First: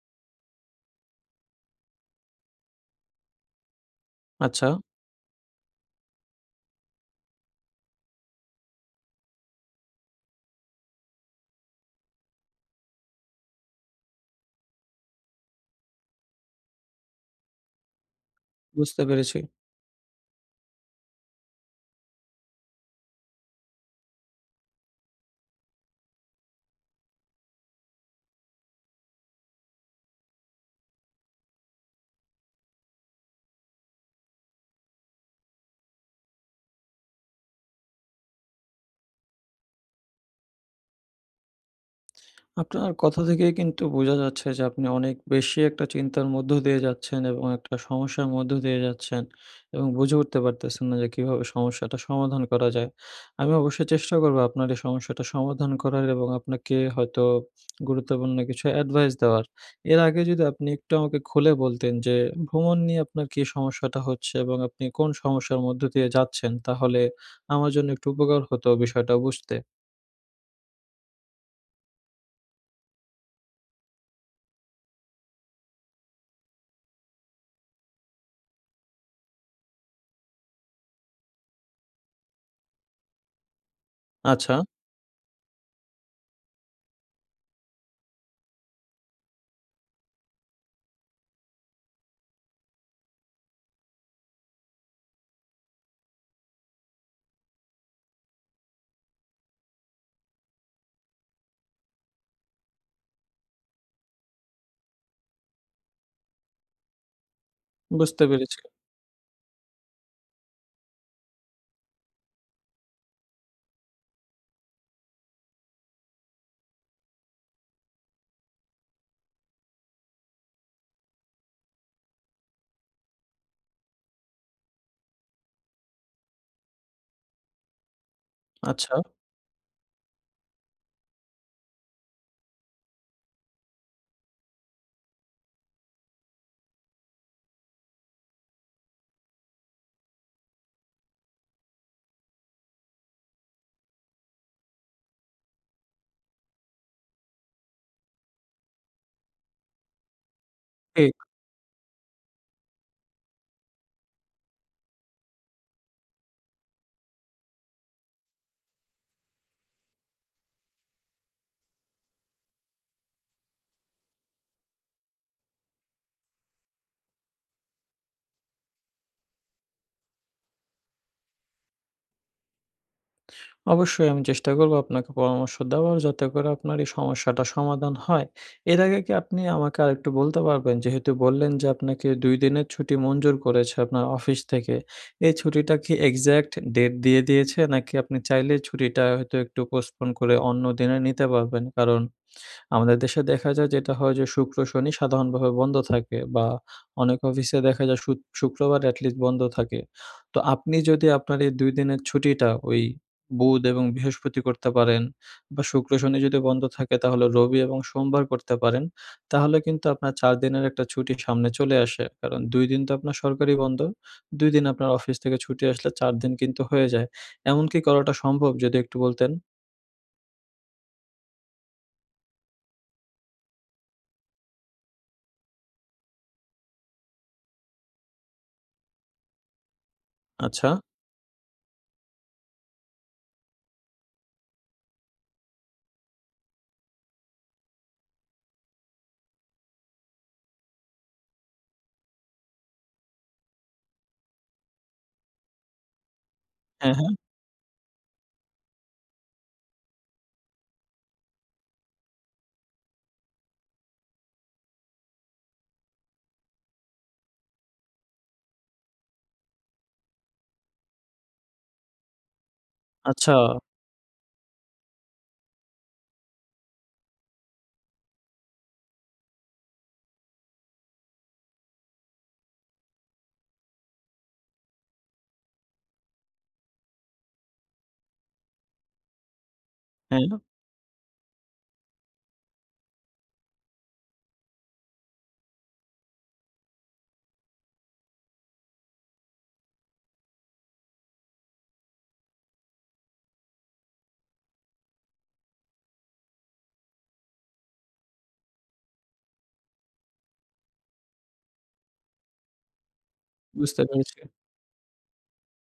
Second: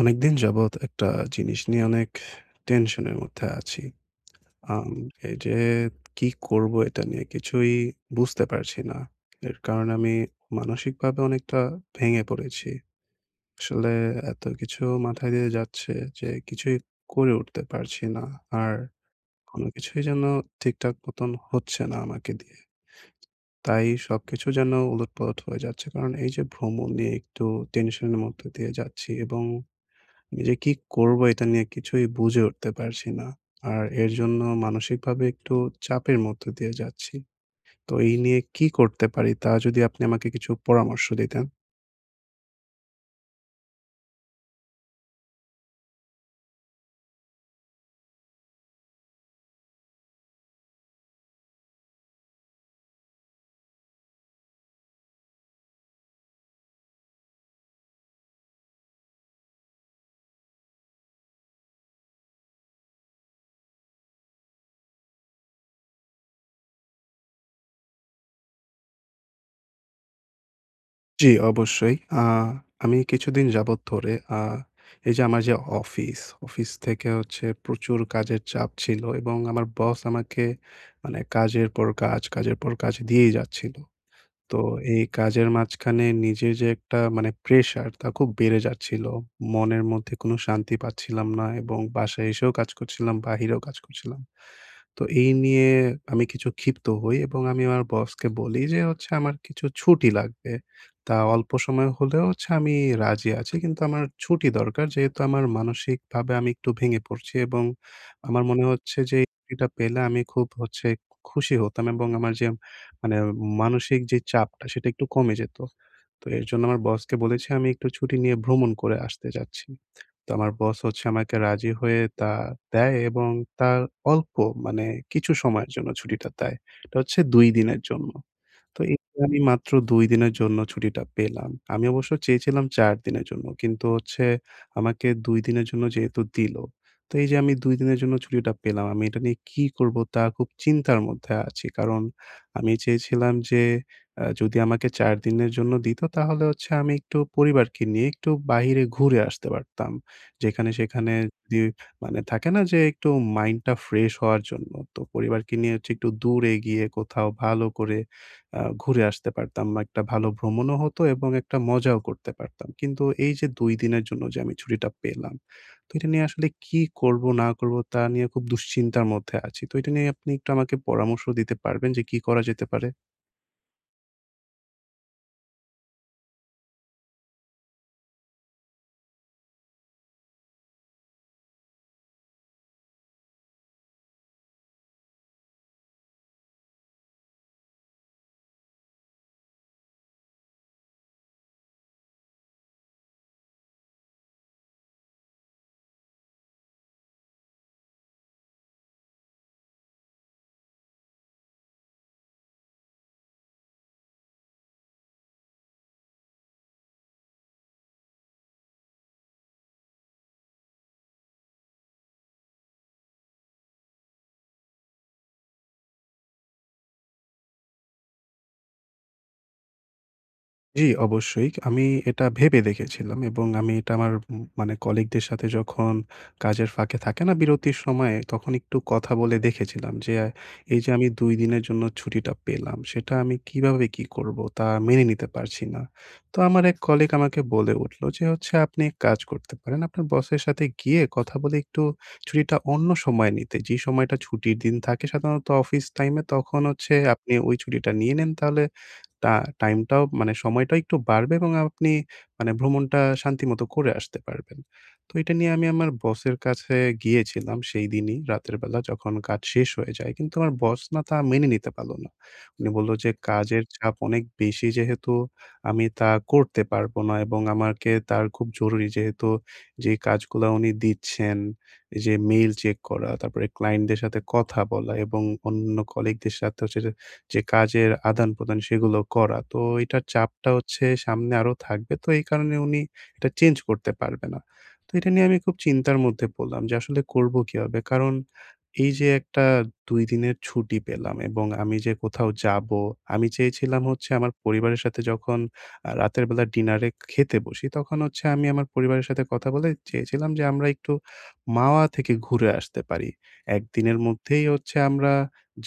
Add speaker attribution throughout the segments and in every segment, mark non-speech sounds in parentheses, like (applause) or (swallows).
Speaker 1: অনেকদিন যাবৎ একটা জিনিস নিয়ে অনেক, টেনশনের মধ্যে আছি।
Speaker 2: আচ্ছা।
Speaker 1: আম এইযে কি করবো এটা নিয়ে কিছুই বুঝতে পারছি না। এর কারণে আমি, মানসিকভাবে অনেকটা ভেঙে পড়েছি। আসলে এত কিছু মাথায় দিয়ে যাচ্ছে যে কিছুই করে উঠতে পারছি না। আর
Speaker 2: বুঝতে পেরেছি।
Speaker 1: কোনো কিছুই যেন ঠিকঠাক মতন হচ্ছে না আমাকে দিয়ে। তাই সবকিছু যেন উলটপালট হয়ে যাচ্ছে। কারণ এইযে ভ্রমণ নিয়ে একটু টেনশন এর মধ্য দিয়ে যাচ্ছি এবং নিজে কি করবো এটা নিয়ে কিছুই বুঝে উঠতে পারছি না। আর এর জন্য মানসিকভাবে একটু চাপের মধ্য দিয়ে যাচ্ছি। তো এই নিয়ে কি করতে পারি? তা যদি আপনি আমাকে কিছু পরামর্শ দিতেন?
Speaker 2: আপনার কথা থেকেই কিন্তু বোঝা যাচ্ছে যে, আপনি অনেক বেশি একটা চিন্তার মধ্য দিয়ে যাচ্ছেন এবং একটা সমস্যার মধ্য দিয়ে যাচ্ছেন, এবং বুঝে উঠতে পারতেছেন না যে কীভাবে সমস্যাটা সমাধান করা যায়। আমি অবশ্যই চেষ্টা করবো আপনার এই সমস্যাটা সমাধান করার এবং আপনাকে হয়তো (smacks lips) গুরুত্বপূর্ণ কিছু অ্যাডভাইস দেওয়ার, এর আগে যদি আপনি একটু আমাকে খুলে বলতেন যে, ভ্রমণ নিয়ে আপনার কী সমস্যাটা হচ্ছে এবং আপনি কোন সমস্যার মধ্য দিয়ে যাচ্ছেন? তাহলে আমার জন্য একটু উপকার হতো বিষয়টা বুঝতে।
Speaker 1: জ্বি, অবশ্যই। আ আমি কিছুদিন যাবৎ ধরে আ এইযে আমার যে অফিস, অফিস থেকে হচ্ছে প্রচুর কাজের চাপ ছিলো। এবং আমার বস আমাকে মানে কাজের পর কাজ কাজের পর কাজ দিয়েই যাচ্ছিলো।
Speaker 2: আচ্ছা।
Speaker 1: তো এই কাজের মাঝখানে নিজের যে একটা মানে প্রেশার তা খুব বেড়ে যাচ্ছিলো। মনের মধ্যে কোনো শান্তি পাচ্ছিলাম না এবং বাসায় এসেও কাজ করছিলাম, বাহিরেও কাজ করছিলাম। তো এই নিয়ে আমি কিছু ক্ষিপ্ত হই এবং আমি আমার বসকে বলি যে হচ্ছে, "আমার কিছু ছুটি লাগবে। তা অল্প সময় হলেও হচ্ছে আমি রাজি আছি। কিন্তু আমার ছুটি দরকার।" যেহেতু আমার মানসিকভাবে আমি একটু ভেঙে পড়ছি এবং
Speaker 2: বুঝতে
Speaker 1: আমার
Speaker 2: পেরেছি।
Speaker 1: মনে হচ্ছে যে এটা পেলে আমি খুব হচ্ছে খু খুশি হতাম। এবং আমার যে মানে মানসিক যেই চাপটা সেটা একটু কমে যেতো। তো এর জন্য আমার বসকে বলেছি, "আমি একটু ছুটি নিয়ে ভ্রমণ করে আসতে চাচ্ছি।" তো আমার বস হচ্ছে আমাকে রাজি হয়ে তা দেয় এবং তার অল্প মানে কিছু সময়ের জন্য ছুটিটা দেয়। এটা হচ্ছে ২ দিনের জন্য। তো এই
Speaker 2: আচ্ছা।
Speaker 1: পরি মাত্র ২ দিনের জন্য ছুটিটা পেলাম। আমি অবশ্য চেয়েছিলাম ৪ দিনের জন্য। কিন্তু হচ্ছে আমাকে ২ দিনের জন্য যেহেতু দিল। তো এইযে আমি ২ দিনের জন্য ছুটিটা পেলাম। আমি এটা নিয়ে কি করবো? তা খুব চিন্তার মধ্যে আছি। কারণ, আমি চেয়েছিলাম যে আ যদি আমাকে ৪ দিনের জন্য দিতো তাহলে হচ্ছে আমি একটু পরিবারকে নিয়ে একটু বাইরে ঘুরে আসতে পারতাম। যেখানে সেখানে
Speaker 2: ঠিক।
Speaker 1: দে মানে থাকে না যে একটু মাইন্ডটা ফ্রেশ হওয়ার জন্য? তো পরিবারকে নিয়ে হচ্ছে একটু দূরে গিয়ে কোথাও ভালো করে আ ঘুরে আসতে পারতাম। বা একটা ভালো ভ্রমণও হতো এবং একটা মজাও করতে পারতাম। কিন্তু এইযে ২ দিনের জন্য যে আমি ছুটিটা পেলাম, তো এটা নিয়ে আসলে কী করবো, না করবো তা নিয়ে খুব দুশ্চিন্তার মধ্যে আছি। তো এটা নিয়ে আপনি একটু আমাকে পরামর্শ দিতে পারবেন যে কি করা যেতে পারে?
Speaker 2: অবশ্যই আমি চেষ্টা করব। আপনাকে পরামর্শ দেওয়ার, যাতে করে আপনার এই সমস্যাটা সমাধান হয়। এর আগে কী আপনি আমাকে আরেকটু বলতে পারবেন? যেহেতু বললেন যে আপনাকে ২ দিনের ছুটি মঞ্জুর করেছে আপনার অফিস থেকে। এই ছুটিটা কী এক্সাক্ট ডেট দিয়ে দিয়েছে? নাকি আপনি চাইলেই ছুটিটা হয়তো একটু postpone করে অন্যদিনে নিতে পারবেন? কারণ আমাদের দেশে দেখা যায় যেটা হয় যে শুক্র-শনি সাধারণভাবে বন্ধ থাকে বা অনেক অফিসে দেখা যায় শুত শুক্রবার এটলিস্ট বন্ধ থাকে। তো আপনি যদি আপনার এই ২ দিনের ছুটিটা ওই বুধ এবং বৃহস্পতি করতে পারেন বা শুক্র শনি যদি বন্ধ থাকে তাহলে রবি এবং সোমবার করতে পারেন, তাহলে কিন্তু আপনার ৪ দিনের একটা ছুটি সামনে চলে আসে। কারণ ২ দিন তো আপনার সরকারি বন্ধ। ২ দিন আপনার অফিস থেকে ছুটি আসলে ৪ দিন কিন্তু হয়ে যায়, এমনকি করাটা সম্ভব? যদি একটু বলতেন।
Speaker 1: জি, অবশ্যই আমি এটা ভেবে দেখেছিলাম এবং আমি এটা আমার উম মানে কলিগদের সাথে যখন কাজের ফাঁকে থাকে না বিরতির সময়ে? তখন একটু কথা বলে দেখেছিলাম যে,
Speaker 2: আচ্ছা।
Speaker 1: এই যে আমি ২ দিনের জন্য ছুটিটা পেলাম, সেটা আমি কীভাবে কী করবো? তা মেনে নিতে পারছি না। তো আমার ১ কলিগ আমাকে বলে উঠলো যে, হচ্ছে আপনি ১ কাজ করতে পারেন, আপনার বসের সাথে গিয়ে কথা বলে একটু ছুটিটা অন্য সময় নিতে। যে সময়টা ছুটির দিন থাকে সাধারণত অফিস টাইমে তখন
Speaker 2: হ্যাঁ,
Speaker 1: হচ্ছে
Speaker 2: হ্যাঁ।
Speaker 1: আপনি ওই ছুটিটা নিয়ে নেন তাহলে তা টাইমটাও, মানে সময়টা একটু বাড়বে এবং আ আ আপনি মানে ভ্রমণটা শান্তিমতো করে আসতে পারবেন। তো এটা নিয়ে আমি আমার বসের কাছে গিয়েছিলাম, সেইদিনই রাতের বেলা যখন কাজ শেষ হয়ে যায়, কিন্তু আমার বস না তা মেনে নিতে পারল না। উনি বলল যে,
Speaker 2: আচ্ছা।
Speaker 1: "কাজের চাপ অনেক বেশি যেহেতু, আমি তা করতে পারবো না।" এবং আমাকে তার খুব জরুরি যেহেতু যে কাজগুলা উনি দিচ্ছেন, যে মেইল চেক করা তারপরে ক্লায়েন্টদের সাথে কথা বলা, এবং অন্যান্য কলিগদের সাথে হচ্ছে যে, যে কাজের আদানপ্রদান সেগুলোও করা। তো এইটার
Speaker 2: হ্যাঁ।
Speaker 1: চাপটা হচ্ছে সামনে আরো থাকবে তো এই কারণে উনি এটা চেঞ্জ করতে পারবে না। তো এটা নিয়ে আমি খুব চিন্তার মধ্যে পড়লাম যে আসলে করবো কীভাবে? কারণ, এই যে একটা ২ দিনের ছুটি পেলাম এবং আমি যে কোথাও যাবো, আমি চেয়েছিলাম হচ্ছে আমার পরিবারের সাথে যখন আ রাতের বেলা ডিনারে এ খেতে বসি তখন হচ্ছে আমি আমার পরিবারের সাথে কথা বলে চেয়েছিলাম যে আমরা একটু "মাওয়া" থেকে ঘুরে আসতে পারি।
Speaker 2: বুঝতে
Speaker 1: একদিনের
Speaker 2: পেরেছি।
Speaker 1: মধ্যেই হচ্ছে আমরা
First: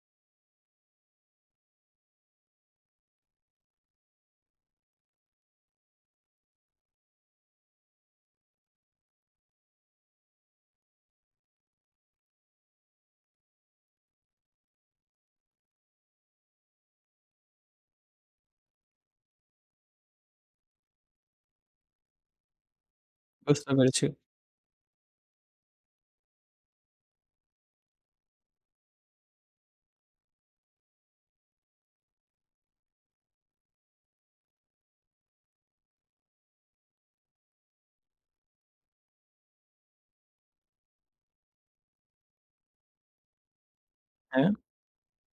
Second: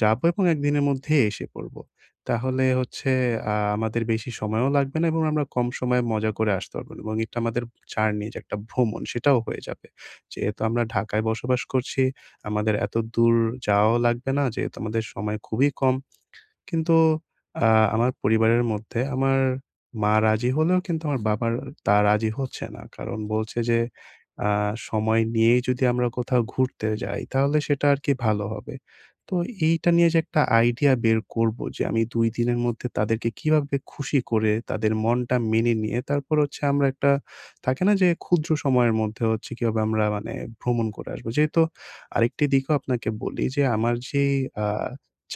Speaker 1: যাবো এবং একদিনের মধ্যেই এসে পড়বো। তাহলে হচ্ছে আ আমাদের বেশি সময়ও লাগবে না এবং আমরা কম সময়ে মজা করে আসতে পারবো এবং একটা আমাদের জার্নি যে একটা ভ্রমণ সেটাও হয়ে যাবে। যেহেতু আমরা ঢাকায় বসবাস করছি, আমাদের এত দূর যাওয়াও লাগবে না যেহেতু আমাদের সময় খুবই কম কিন্তু আ আমার পরিবারের মধ্যে, আমার মা রাজি হলেও কিন্তু আমার বাবার তা রাজি হচ্ছে না, কারণ বলছে
Speaker 2: বুঝতে
Speaker 1: যে
Speaker 2: পেরেছি।
Speaker 1: আ "সময় নিয়েই যদি আমরা কোথাও ঘুরতে যাই তাহলে সেটা আরকি ভালো হবে।" তো এইটা নিয়ে যে একটা আইডিয়া বের করবো, যে আমি ২ দিনের মধ্যে তাদেরকে কীভাবে খুশি করে? তাদের মনটা মেনে নিয়ে, তারপর হচ্ছে আমরা একটা থাকে না? যে, ক্ষুদ্র সময়ের মধ্যে হচ্ছে কীভাবে আমরা মানে ভ্রমণ করে আসবো? যেহেতু আরেকটি দিকও আপনাকে বলি যে, আমার যেই
Speaker 2: হ্যাঁ।
Speaker 1: আ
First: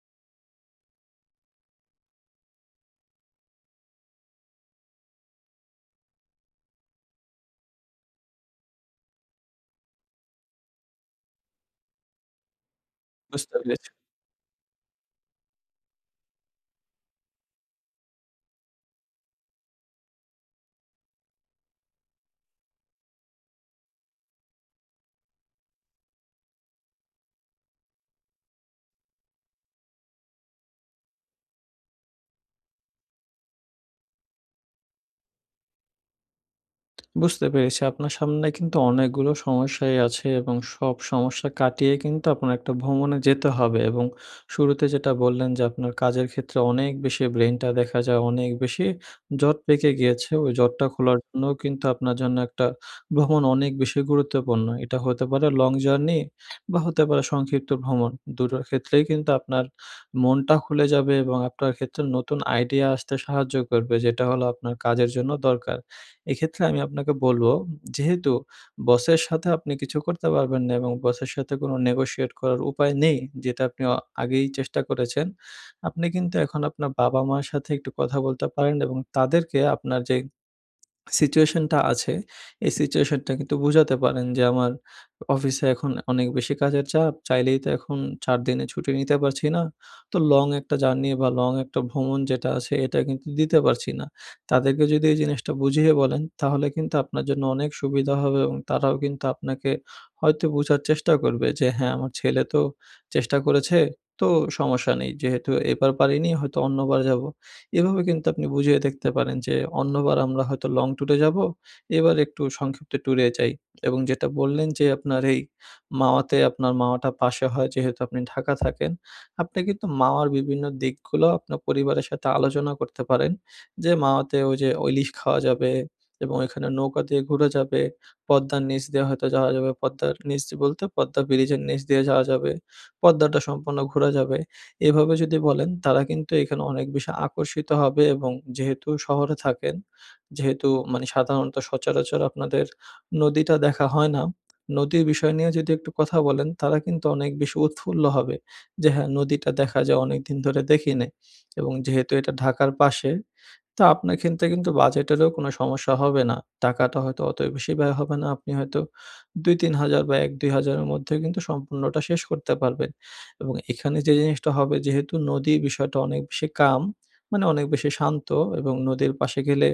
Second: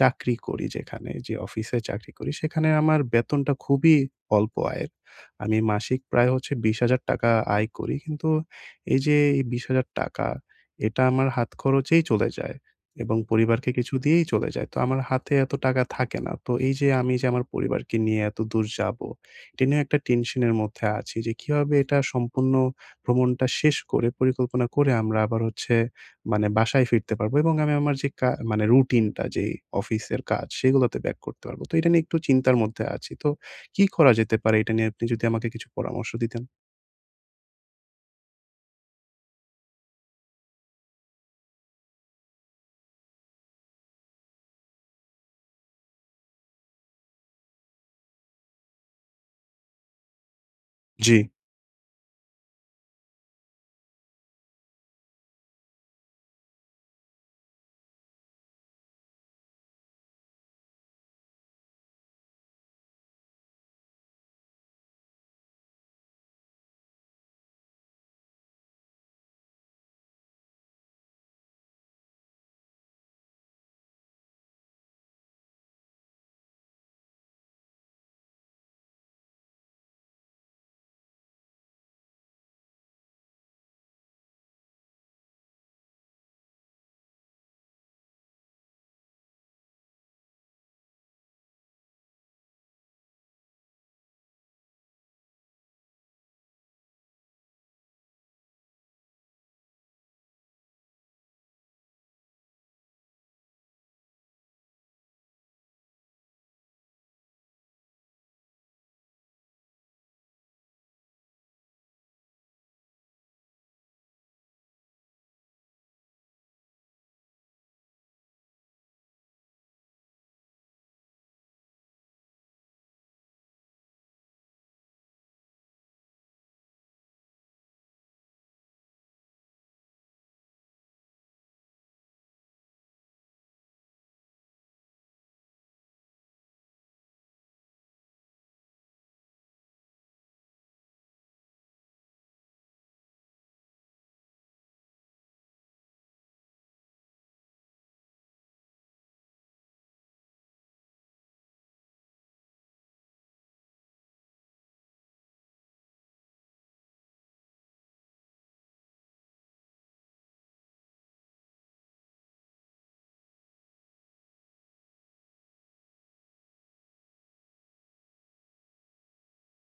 Speaker 1: চাকরি করি যেখানে, যে অফিসে চাকরি করি, সেখানে আমার বেতনটা খুবই অল্প আয়ের। আমি মাসিক প্রায় হচ্ছে ৳২০,০০০ আয় করি, কিন্তু এই যে এই ৳২০,০০০ এটা আমার হাত খরচেই চলে যায় এবং
Speaker 2: বুঝতে
Speaker 1: পরিবারকে
Speaker 2: পেরেছি।
Speaker 1: কিছু দিয়েই চলে যায়। তো আমার হাতে এত টাকা থাকে না। তো এই যে আমি যে আমার পরিবারকে নিয়ে এতদূর যাবো, এটা নিয়েও একটা টেনশন এর মধ্যে আছি যে কীভাবে এটা সম্পূর্ণ ভ্রমণটা শেষ করে পরিকল্পনা করে আমরা আবার হচ্ছে মানে বাসায় ফিরতে পারবো? এবং আমি আমার যে কা মানে রুটিনটা যেই অফিসের কাজ সেগুলাতে ব্যাক করতে পারবো। তো এইটা নিয়ে একটু চিন্তার মধ্যে আছি তো, কী করা যেতে পারে? এইটা নিয়ে আপনি যদি আমাকে কিছু পরামর্শ দিতেন।
Speaker 2: (smacks lips) বুঝতে পেরেছি। আপনার সামনে কিন্তু অনেকগুলো সমস্যাই আছে, এবং সব সমস্যা কাটিয়ে কিন্তু, আপনার একটা ভ্রমণে যেতে হবে। এবং শুরুতে যেটা বললেন যে, আপনার কাজের ক্ষেত্রে অনেক বেশি ব্রেইনটা দেখা যায়, অনেক বেশি জট পেকে গিয়েছে। ওই জটটা খোলার
Speaker 1: জ্বী।
Speaker 2: জন্যও কিন্তু আপনার জন্য একটা ভ্রমণ অনেক বেশি গুরুত্বপূর্ণ। এটা হতে পারে লং জার্নি বা হতে পারে সংক্ষিপ্ত ভ্রমণ। ২ টোর ক্ষেত্রেই কিন্তু আপনার মনটা খুলে যাবে এবং আপনার ক্ষেত্রে নতুন আইডিয়া আসতে সাহায্য করবে। যেটা হলো আপনার কাজের জন্য দরকার। এক্ষেত্রে আমি আপনাকে বলবো যেহেতু বসের সাথে আপনি কিছু করতে পারবেন না, এবং বসের সাথে কোনো নেগোশিয়েট করার উপায় নেই, যেটা আপনি আ আগেই চেষ্টা করেছেন। আপনি কিন্তু এখন, আপনার বাবা-মা'র সাথে একটু কথা বলতে পারেন এবং তাদেরকে আপনার যে (swallows) সিচুয়েশনটা আছে, এই সিচুয়েশনটা কিন্তু বুঝাতে পারেন যে, "আমার অ অফিসে এখন অনেক বেশি কাজের চাপ, চাইলেই তো এখন ৪ দিনের ছুটি নিতে পারছি না। তো লং একটা জার্নি বা লং একটা ভ্রমণ যেটা আছে, এটা কিন্তু দিতে পারছি না।" তাদেরকে যদি এই জিনিসটা বুঝিয়ে বলেন, তাহলে কিন্তু আপনার জন্য অনেক সুবিধা হবে এবং তারাও কিন্তু আপনাকে হয়তো বুঝার চেষ্টাও করবে যে, "হ্যাঁ, আমার ছেলে তো চেষ্টা করেছে, তো সমস্যা নেই। যেহেতু এবার পারিনি, হয়তো অন্যবার যাবো।" এভাবে কিন্তু আপনি বুঝিয়ে দেখতে পারেন যে, "অন্যবার আমরা হয়তো লং ট্যুরে যাবো, এবার একটু সংক্ষিপ্ত ট্যুরে যাই।" এবং যেটা বললেন যে আপনার এই মাওয়াতে আপনার মাওয়াটা পাশে হয়, যেহেতু আপনি ঢাকা থাকেন। আপনি কিন্তু মাওয়ার বিভিন্ন দিকগুলো, আপনার পরিবারের সাথে আলোচনা করতে পারেন যে, "মাওয়াতে ওইযে ও ইলিশ খাওয়া যাবে এবং ওইখানে নৌকা দিয়ে ঘুরা যাবে, পদ্মার নিচ দিয়ে হয়তো যাওয়া যাবে। পদ্মার নিচ বলতে পদ্মা ব্রিজের নিচ দিয়ে যাওয়া যাবে। পদ্মাটা সম্পূর্ণ ঘুরা যাবে।" এভাবে যদি বলেন, তারা কিন্তু এখানে অনেক বেশি আকর্ষিত হবে এবং যেহেতু শহরে থাকেন, যেহেতু মানে সাধারণত সচরাচর আপনাদের নদীটা দেখা হয় না, নদীর বিষয় নিয়ে যদি একটু কথা বলেন, তারা কিন্তু অনেক বেশি উৎফুল্ল হবে। যে, "হ্যাঁ, নদীটা দেখা যায়। অনেকদিন ধরে দেখি নাই।" এবং যেহেতু এটা ঢাকার পাশে, তা আপনার ক্ষেত্রে কিন্তু বাজেটেরও কোনো সমস্যা হবে না। টাকাটা হয়তো অত বেশি ব্যয় হবে না। আপনি হয়তো ২,০০০-৩,০০০ বা ১,০০০-২,০০০ এর মধ্যেও কিন্তু সম্পূর্ণটা শেষ করতে পারবেন। এবং এখানে যে জিনিসটা হবে, যেহেতু নদীর বিষয়টা অনেক বেশি কাম, মানে অনেক বেশি শান্ত এবং নদীর পাশে গেলে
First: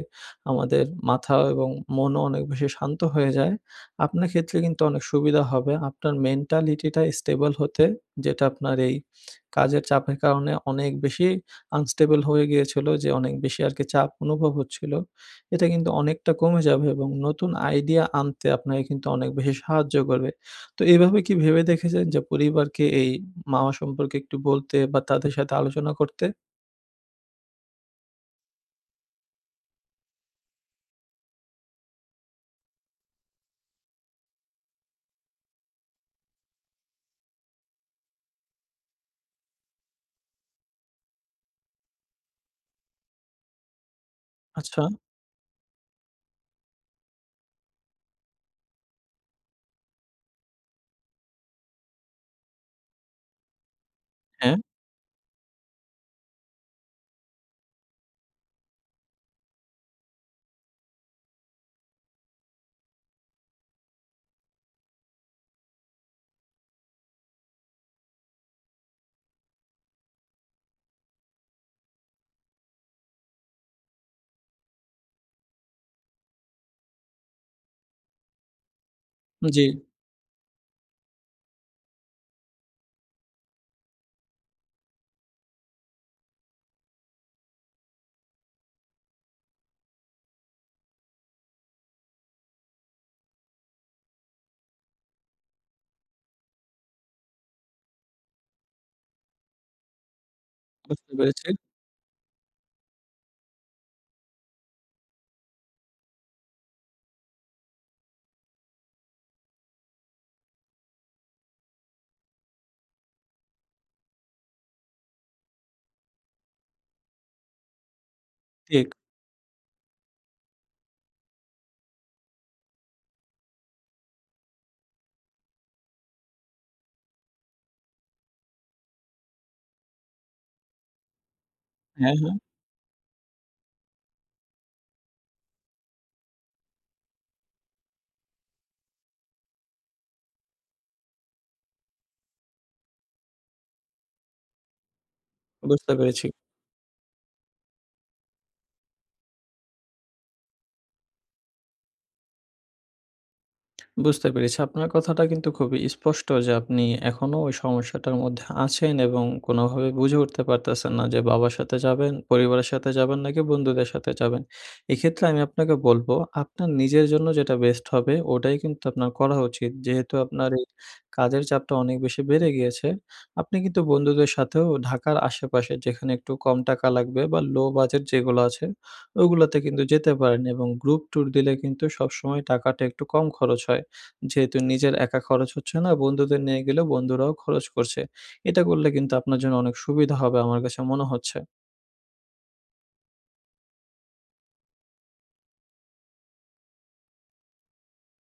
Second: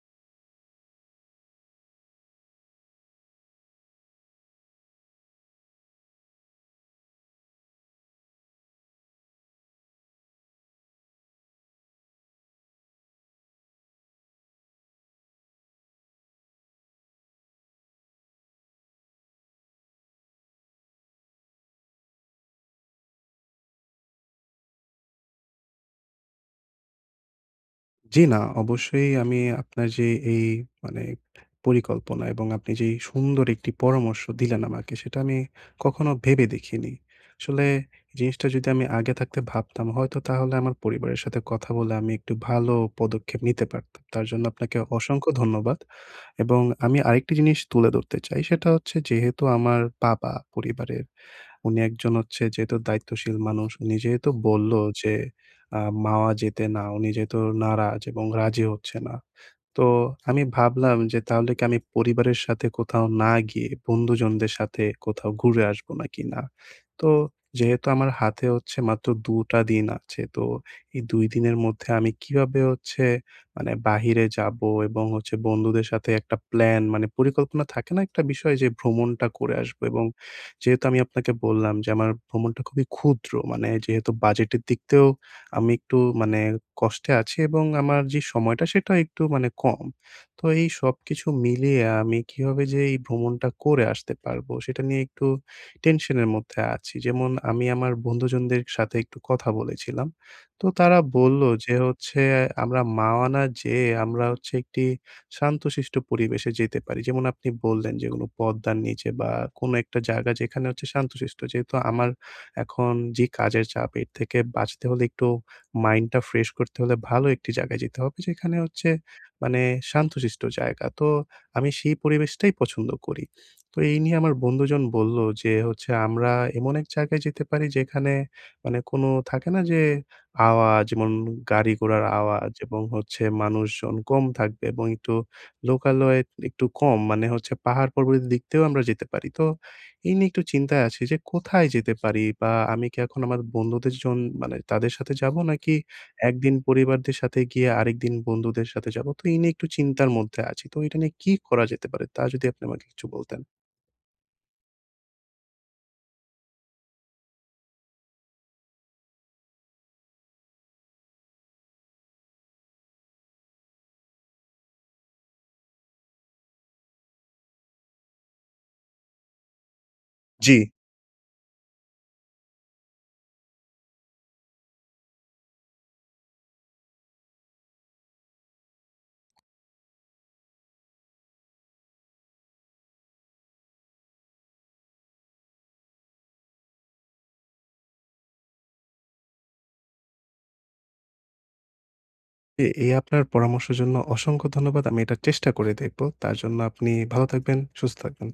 Speaker 2: আমাদের মাথা এবং মনও অনেক বেশি শান্ত হয়ে যায়। আপনার ক্ষেত্রে কিন্তু অনেক সুবিধা হবে। আপনার মেন্টালিটিটা স্টেবল হতে, যেটা আপনার এই কাজের চাপের কারণে অনেক বেশি আনস্টেবল হয়ে গিয়েছিল যে, অনেক বেশি আরকি, চাপ অনুভব হচ্ছিলো। এটা কিন্তু অনেকটা কমে যাবে এবং নতুন আইডিয়া আনতে আপনাকে কিন্তু অনেক বেশি সাহায্যও করবে। তো এভাবে কি ভেবে দেখেছেন যে, পরিবারকে এই মাওয়া সম্পর্কে একটু বলতে বা তাদের সাথে আলোচনা করতে?
Speaker 1: জ্বি, না। অবশ্যই আমি আপনার যে এই মানে পরিকল্পনা এবং আপনি যেই সুন্দর একটি পরামর্শ দিলেন আমাকে, সেটা আমি কখনো ভেবে দেখিনি। আসলে জিনিসটা যদি আমি আগে থাকতে ভাবতাম হয়তো তাহলে আমার পরিবারের সাথে কথা বলে আমি একটু ভালো পদক্ষেপ নিতে পারতাম। তার জন্য আপনাকে
Speaker 2: আচ্ছা।
Speaker 1: অসংখ্য ধন্যবাদ। এবং আমি আরেকটি জিনিস তুলে ধরতে চাই, সেটা হচ্ছে যেহেতু আমার বাবা পরিবারের, উনি একজন হচ্ছে যেহেতু দায়িত্বশীল মানুষ। উনি যেহেতু
Speaker 2: হ্যাঁ।
Speaker 1: বললো যে আ "মাওয়া যেতে না," উনি যেহেতু নারাজ এবং রাজি হচ্ছে না। তো আমি ভাবলাম যে তাহলে কি আমি পরিবারের সাথে কোথাও না গিয়ে, বন্ধুজনদের সাথে কোথাও ঘুরে আসবো? নাকি না? তো যেহেতু আমার হাতে হচ্ছে মাত্র ২ টা দিন আছে। তো এই ২ দিনের মধ্যে, আমি কিভাবে হচ্ছে মানে বাহিরে যাবো? এবং হচ্ছে বন্ধুদের সাথে একটা প্ল্যান মানে পরিকল্পনা থাকে না একটা বিষয়? যে ভ্রমণটা করে
Speaker 2: জি।
Speaker 1: আসবো। এবং যেহেতু আমি আপনাকে বললাম যে আমার ভ্রমণটা খুবই ক্ষুদ্র। মানে যেহেতু বাজেটের দিকতেও আমি একটু মানে কষ্টে আছি এবং আমার যে সময়টা সেটা একটু মানে কম। তো এই সবকিছু মিলিয়ে আমি কিভাবে যে এই ভ্রমণটা করে আসতে পারবো সেটা নিয়ে একটু টেনশন এর মধ্যে আছি। যেমন আমি আমার বন্ধুজনদের সাথে একটু কথা বলেছিলাম। তো তারা
Speaker 2: বুঝতে পেরেছি।
Speaker 1: বললো যে হচ্ছে আমরা মাওয়া না যেয়ে, আমরা হচ্ছে একটি শান্তশিষ্ট পরিবেশে যেতে পারি। যেমন আপনি বললেন, "যেগুলো পদ্মার নিচে বা কোনো একটা জায়গা যেখানে হচ্ছে শান্তশিষ্ট।" যেহেতু আমার এখন যেই কাজের চাপ এর থেকে বাঁচতে হলে একটু মাইন্ডটা ফ্রেশ করতে হলে ভালো ১ টি জায়গায় যেতে হবে। যেখানে হচ্ছে
Speaker 2: ঠিক।
Speaker 1: মানে শান্তশিষ্ট জায়গা। তো আমি সেই পরিবেশটাই পছন্দ করি। তো এই নিয়ে আমার বন্ধুজন বললো যে হচ্ছে, "আমরা এমন ১ জায়গায় যেতে পারি।" যেখানে মানে কোন থাকে না যে? "আওয়াজ যেমন গাড়ি ঘোড়ার
Speaker 2: হ্যাঁ, হ্যাঁ।
Speaker 1: আওয়াজ এবং হচ্ছে মানুষজন কম থাকবে এবং একটু লোকালয় একটু কম মানে হচ্ছে পাহাড় পর্বতের দিকতেও আমরা যেতে পারি।" তো এই নিয়ে একটু চিন্তায় আছি যে কোথায় যেতে পারি? বা আমি কি এখন আমার বন্ধুদের জন মানে তাদের সাথে যাবো নাকি
Speaker 2: বুঝতে পেরেছি।
Speaker 1: ১ দিন পরিবারদের সাথে গিয়ে আরেকদিন বন্ধুদের সাথে যাবো? তো এই নিয়ে একটু চিন্তার মধ্যে আছি। তো এইটা নিয়ে কি করা যেতে পারে? তা যদি আপনি আমাকে কিছু বলতেন।
Speaker 2: বুঝতে পেরেছি। আপনার কথাটা কিন্তু খুবই স্পষ্ট যে আপনি এখনো ওই সমস্যাটার মধ্যে আছেন এবং কোনভাবে বুঝে উঠতে পারতেছেন না যে বাবার সাথে যাবেন? পরিবারের সাথে যাবেন? নাকি বন্ধুদের সাথে যাবেন। এক্ষেত্রে আমি আপনাকে বলব, আপনার নিজের জন্য যেটা বেস্ট হবে ওটাই কিন্তু আপনার করা উচিত। যেহেতু আপনার
Speaker 1: জ্বি।
Speaker 2: এই কাজের চাপটা অনেক বেশি বেড়ে গিয়েছে। আপনি কিন্তু বন্ধুদের সাথেও ঢাকার আশেপাশে যেখানে একটু কম টাকা লাগবে বা লো বাজেট যেগুলা আছে, ওগুলাতে কিন্তু যেতে পারেন। এবং গ্রুপ ট্যুর দিলে কিন্তু সবসময় টাকাটা একটু কম খরচ হয়। যেহেতু নিজের একা খরচ হচ্ছে না, বন্ধুদের নিয়ে গেলেও বন্ধুরাও খরচ করছে। এটা করলে কিন্তু আপনার জন্য অনেক সুবিধা হবে আমার কাছে মনে হচ্ছে।
Speaker 1: এ এ আপনার পরামর্শের জন্য অসংখ্য ধন্যবাদ। আমি এটার চেষ্টা করে দেখবো। তার জন্য আপনি ভালো থাকবেন, সুস্থ থাকবেন।